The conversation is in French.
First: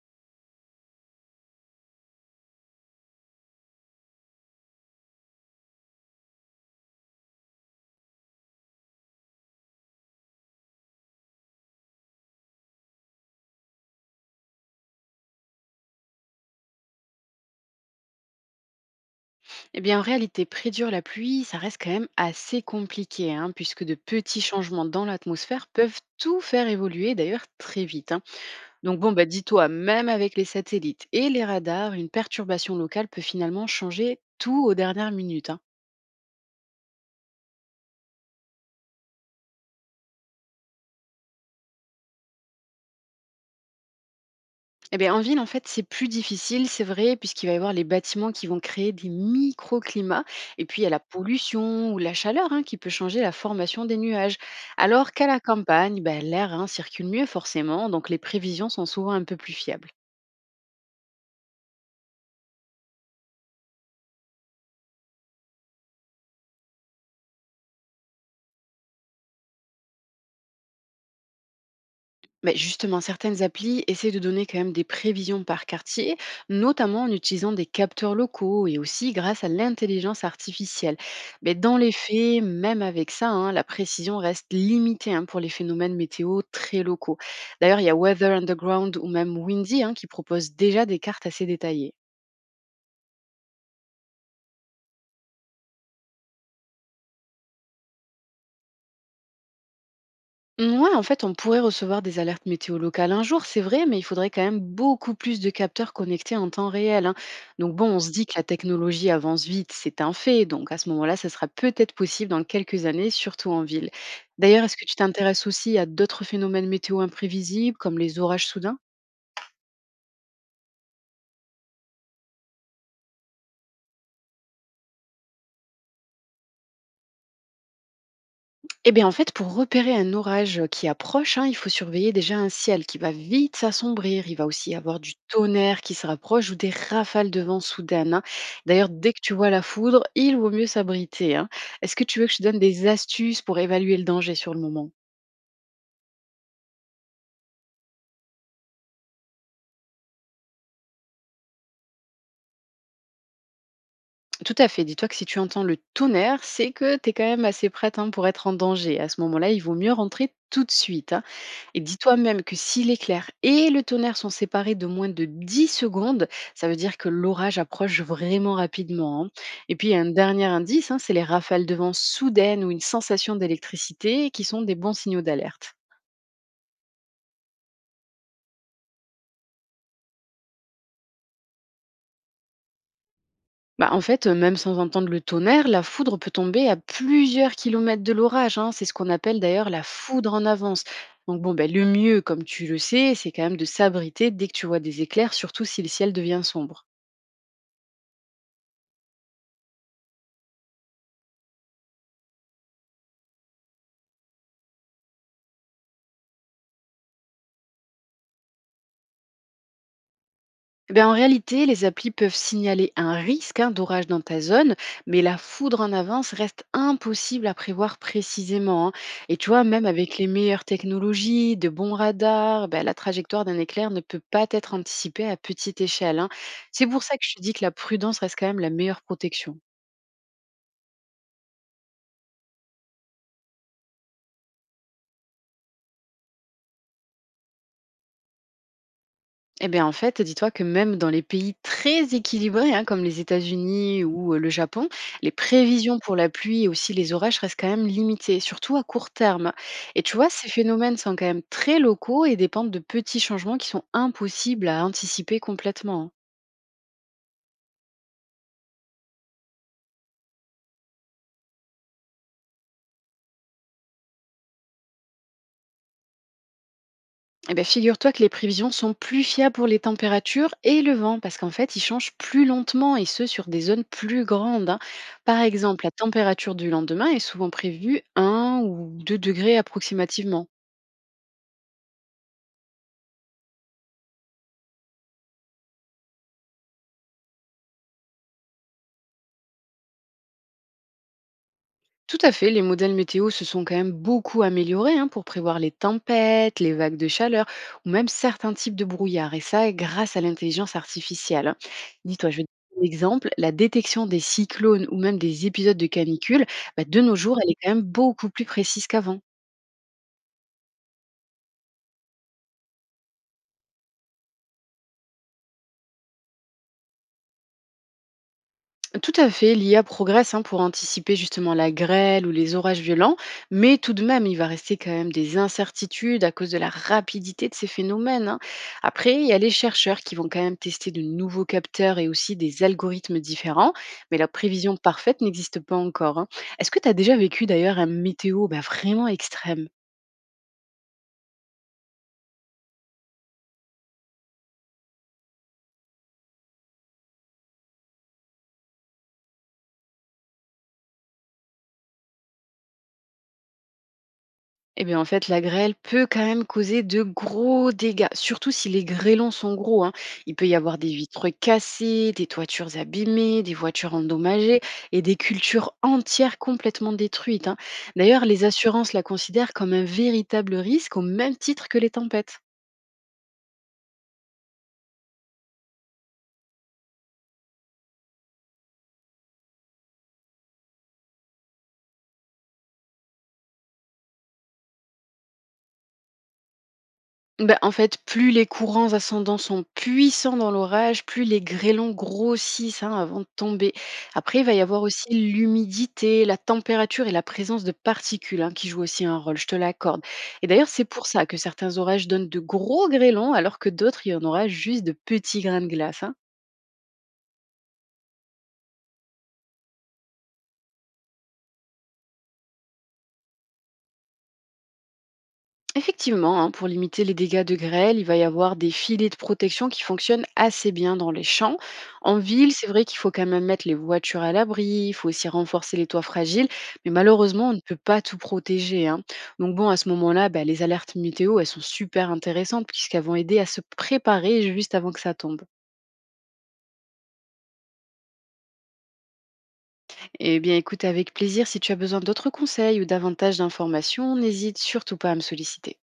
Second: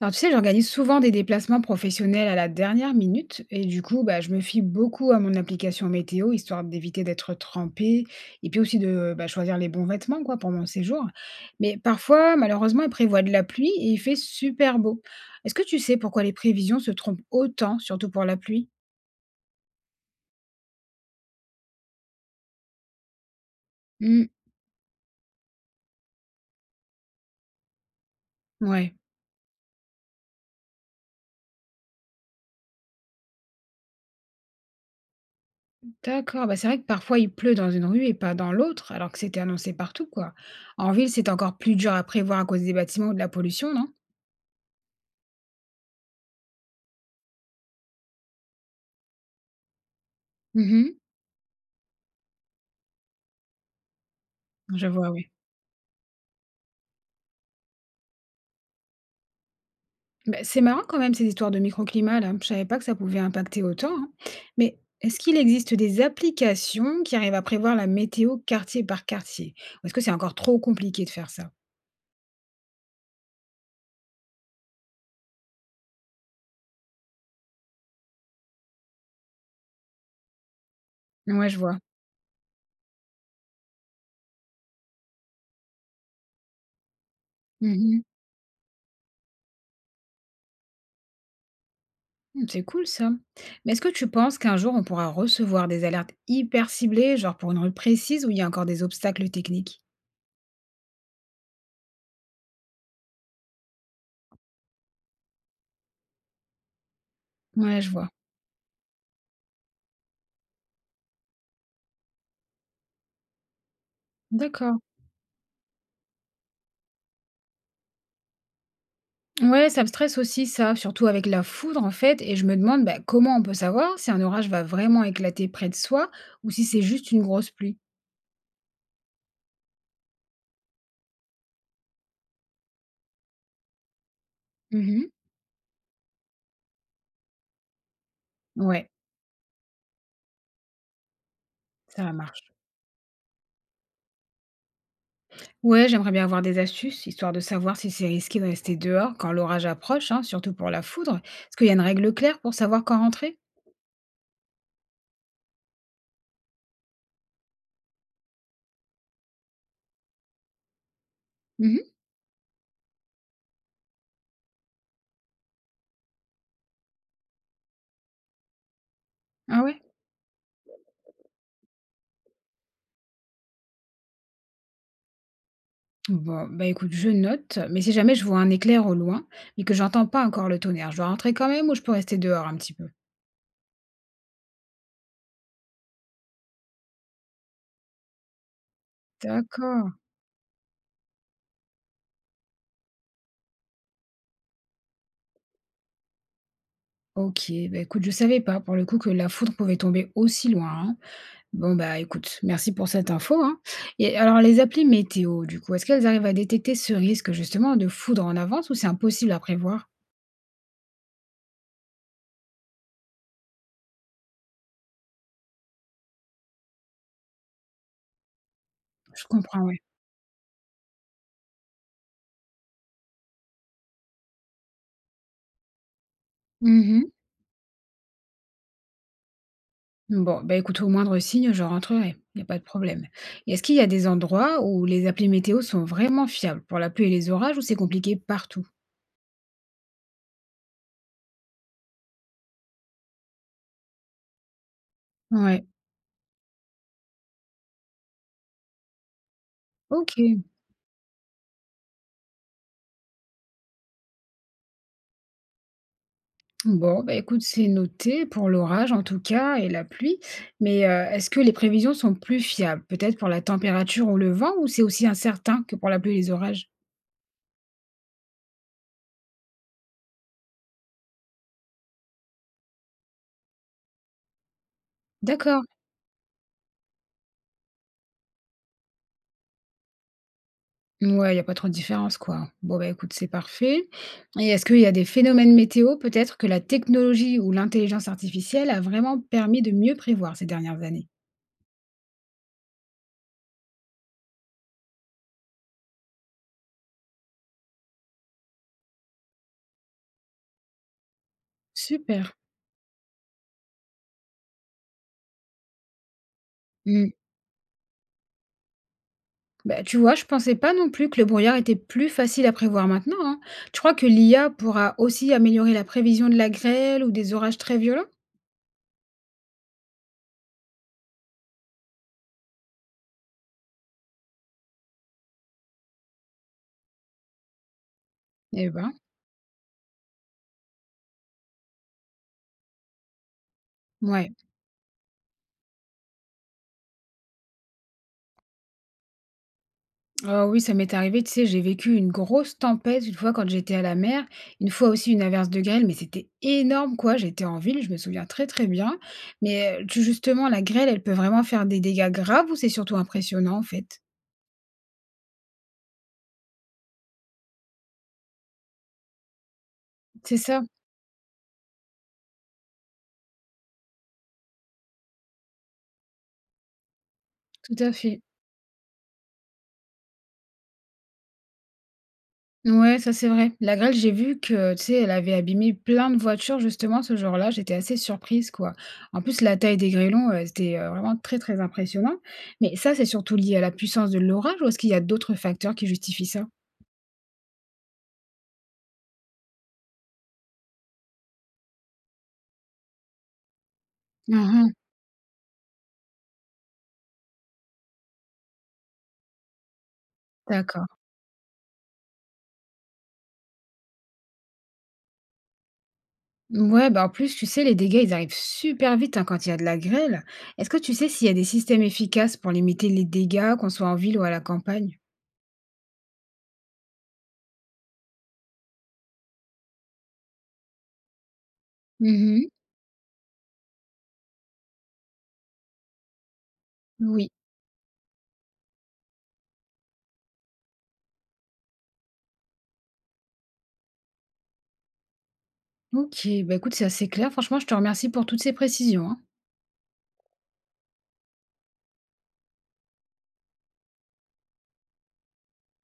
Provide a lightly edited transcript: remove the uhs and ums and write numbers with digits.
Alors, tu sais, j'organise souvent des déplacements professionnels à la dernière minute et du coup, bah, je me fie beaucoup à mon application météo, histoire d'éviter d'être trempée et puis aussi de bah, choisir les bons vêtements quoi, pour mon séjour. Mais parfois, malheureusement, il prévoit de la pluie et il fait super beau. Est-ce que tu sais pourquoi les prévisions se trompent autant, surtout pour la pluie? Eh bien, en réalité, prédire la pluie, ça reste quand même assez compliqué, hein, puisque de Hmm, petits changements dans l'atmosphère peuvent tout faire évoluer, d'ailleurs très vite, hein. ouais, Donc bon, bah, dis-toi, même avec les satellites et les radars, une perturbation locale peut finalement changer tout aux dernières minutes, hein. d'accord. Bah, c'est vrai que parfois, il pleut dans une rue et pas dans l'autre, alors que c'était annoncé partout, quoi. En ville, c'est encore plus dur à prévoir à cause des bâtiments ou de la pollution, non? Eh bien, en ville, en fait, c'est plus difficile, c'est vrai, puisqu'il va y avoir les bâtiments qui vont créer des microclimats. Et puis, il y a Mhm, la pollution ou la chaleur, hein, qui peut changer la formation des nuages. je vois, Alors qu'à oui. la campagne, ben, l'air, hein, circule mieux forcément, donc les prévisions sont souvent un peu plus fiables. Bah, c'est marrant quand même ces histoires de microclimat là. Je savais pas que ça pouvait impacter autant, hein. Mais est-ce qu'il existe des applications qui arrivent à prévoir la météo quartier par quartier? Ou est-ce que c'est encore trop compliqué de faire ça? Mais justement, certaines applis essaient de donner quand même des prévisions par quartier, notamment en utilisant des capteurs locaux et aussi grâce à l'intelligence artificielle. Ouais, Mais je dans vois. les faits, même avec ça, hein, la précision reste limitée, hein, pour les phénomènes météo très locaux. D'ailleurs, il y a Mhm. Weather Underground ou même Windy, hein, qui proposent déjà des cartes assez détaillées. Hmm, c'est cool ça. Mais est-ce que tu penses qu'un jour on pourra recevoir des alertes hyper ciblées, genre pour une rue précise où il y a encore des obstacles techniques? Ouais, en fait, on pourrait recevoir des alertes météo locales un jour, c'est vrai, mais il faudrait quand même beaucoup plus de capteurs connectés en temps réel, hein. Donc Ouais, bon, je on vois. se dit que la technologie avance vite, c'est un fait. Donc à ce moment-là, ça sera peut-être possible dans quelques années, surtout en ville. D'ailleurs, est-ce D'accord. que tu t'intéresses aussi à d'autres phénomènes météo imprévisibles, comme les orages soudains? Ouais, ça me stresse aussi ça, surtout avec la foudre en fait, et je me demande bah, comment on peut savoir si un orage va vraiment éclater près de soi ou si c'est juste une grosse pluie. Eh bien, en fait, pour repérer un orage qui approche, hein, il faut surveiller déjà un ciel qui va vite s'assombrir. Il va aussi y avoir Mhm. du tonnerre qui se rapproche ou des rafales de vent soudaines, hein. D'ailleurs, Ouais, dès que tu vois la foudre, il vaut mieux s'abriter, hein. Est-ce que ça tu veux que je te marche. donne des astuces pour évaluer le danger sur le moment? Ouais, j'aimerais bien avoir des astuces, histoire de savoir si c'est risqué de rester dehors quand l'orage approche, hein, surtout pour la foudre. Est-ce qu'il y a une règle claire pour savoir quand rentrer? Tout à fait. Dis-toi que si tu entends le tonnerre, c'est que tu es quand même assez prête, hein, pour être en danger. À ce moment-là, il vaut mieux rentrer tout de suite, hein. Et Mhm. dis-toi même que si l'éclair et le tonnerre sont séparés de moins de 10 secondes, ça veut dire que l'orage approche vraiment rapidement, hein. Ah Et ouais? puis, un dernier indice, hein, c'est les rafales de vent soudaines ou une sensation d'électricité qui sont des bons signaux d'alerte. Bon, bah écoute, je note, mais si jamais je vois un éclair au loin, mais que j'entends pas encore le tonnerre, je dois rentrer quand même ou je peux rester dehors un petit peu? Bah, en fait, même sans entendre le tonnerre, la foudre peut tomber à plusieurs kilomètres de l'orage, hein. C'est ce qu'on appelle d'ailleurs la D'accord. foudre en avance. Donc bon, ben, le mieux, comme tu le sais, c'est quand même de s'abriter dès que tu vois des éclairs, surtout si le ciel devient sombre. OK, bah, écoute, je savais pas pour le coup que la foudre pouvait tomber aussi loin, hein. Bon, bah, écoute, merci pour cette info, hein. Et alors les applis météo, du coup, est-ce qu'elles arrivent à détecter ce risque justement de foudre en avance ou c'est impossible à prévoir? Eh ben, en réalité, les applis peuvent signaler un risque, hein, d'orage dans ta zone, mais la foudre en avance reste impossible à prévoir précisément, hein. Je Et tu comprends, vois, ouais. même avec les meilleures technologies, de bons radars, ben, la trajectoire d'un éclair ne peut pas être anticipée à petite échelle, hein. C'est pour Mmh. ça que je te dis que la prudence reste quand même la meilleure protection. Bon, bah, écoute, au moindre signe, je rentrerai, il n'y a pas de problème. Et est-ce qu'il y a des endroits où les applis météo sont vraiment fiables pour la pluie et les orages ou c'est compliqué partout? Eh bien, en fait, dis-toi que même dans les pays très équilibrés, hein, comme les États-Unis ou le Japon, les Ouais, prévisions pour la pluie et aussi les orages restent quand même limitées, surtout à court terme. Et tu vois, OK. ces phénomènes sont quand même très locaux et dépendent de petits changements qui sont impossibles à anticiper complètement, hein. Bon, bah, écoute, c'est noté pour l'orage en tout cas et la pluie, mais est-ce que les prévisions sont plus fiables, peut-être pour la température ou le vent ou c'est aussi incertain que pour la pluie et les orages? Eh bien, figure-toi que les prévisions sont plus fiables pour les températures et le vent, parce qu'en fait, ils changent plus lentement et ce, sur des zones plus grandes, hein. Par D'accord, exemple, la température du lendemain est souvent prévue 1 ou 2 degrés approximativement. ouais il y a pas trop de différence quoi. Bon, bah, écoute, c'est parfait et est-ce qu'il y a des phénomènes météo peut-être que la technologie ou l'intelligence artificielle a vraiment permis de mieux prévoir ces dernières années? Tout à fait, les modèles météo se sont quand même beaucoup améliorés, hein, pour prévoir les tempêtes, les vagues de chaleur ou même certains types de brouillard, et ça grâce à l'intelligence artificielle, hein. Dis-toi, Super. je vais te donner un exemple, la détection des cyclones ou même des épisodes de canicule, bah, de Mmh. nos jours, elle est quand même beaucoup plus précise qu'avant. Bah, tu vois, je pensais pas non plus que le brouillard était plus facile à prévoir maintenant, hein. Tu crois que l'IA pourra aussi améliorer la prévision de la grêle ou des orages très violents? Tout à fait, l'IA progresse, hein, pour anticiper justement la grêle ou les orages violents, mais tout de même, il va rester quand même des incertitudes à cause de la rapidité de ces phénomènes, hein. Eh ben, Après, il y a les chercheurs qui vont quand même tester de nouveaux capteurs et aussi des algorithmes différents, mais la ouais. prévision parfaite n'existe pas encore, hein. Est-ce que tu as déjà vécu d'ailleurs un météo, bah, vraiment extrême? Ah oui, ça m'est arrivé, tu sais, j'ai vécu une grosse tempête une fois quand j'étais à la mer, une fois aussi une averse de grêle, mais c'était énorme, quoi. J'étais en ville, je me souviens très très bien. Mais justement, la grêle, elle peut vraiment faire des dégâts graves ou c'est surtout impressionnant, en fait? Eh bien, en fait, la grêle peut quand même causer de gros dégâts, surtout si les grêlons sont gros, hein. Il C'est peut y ça, avoir des vitres cassées, des toitures abîmées, des voitures endommagées et des cultures entières complètement détruites, hein. tout à fait. D'ailleurs, les assurances la considèrent comme un véritable risque au même titre que les tempêtes. Ouais, ça c'est vrai. La grêle, j'ai vu que, tu sais, elle avait abîmé plein de voitures justement ce jour-là. J'étais assez surprise, quoi. En plus, la taille des grêlons, c'était vraiment très très impressionnant. Mais ça, c'est surtout lié à la puissance de l'orage ou est-ce qu'il y a d'autres facteurs qui justifient ça? Bah, en fait, plus les courants ascendants sont puissants dans l'orage, plus les grêlons grossissent, hein, avant de tomber. Après, il va y Mhm, avoir aussi l'humidité, la température et la présence de particules, hein, qui jouent aussi un rôle, je te l'accorde. Et d'ailleurs, d'accord. c'est pour ça que certains orages donnent de gros grêlons alors que d'autres, il y en aura juste de petits grains de glace, hein. Ouais, bah en plus, tu sais, les dégâts, ils arrivent super vite hein, quand il y a de la grêle. Est-ce que tu sais s'il y a des systèmes efficaces pour limiter les dégâts, qu'on soit en ville ou à la campagne? Effectivement, hein, pour limiter les dégâts de grêle, il va y avoir des filets de protection qui fonctionnent assez bien dans les champs. En Mhm, ville, c'est vrai qu'il faut quand même mettre les voitures à l'abri, il faut aussi renforcer les toits fragiles, mais oui. malheureusement, on ne peut pas tout protéger, hein. Donc bon, à ce moment-là, bah, les alertes météo, elles sont super intéressantes puisqu'elles vont aider à se préparer juste avant que ça tombe. Ok, bah écoute, c'est assez clair. Franchement, je te remercie pour toutes ces précisions, hein. Eh bien, écoute, avec plaisir, si tu as besoin d'autres conseils ou davantage d'informations, n'hésite surtout pas à me solliciter.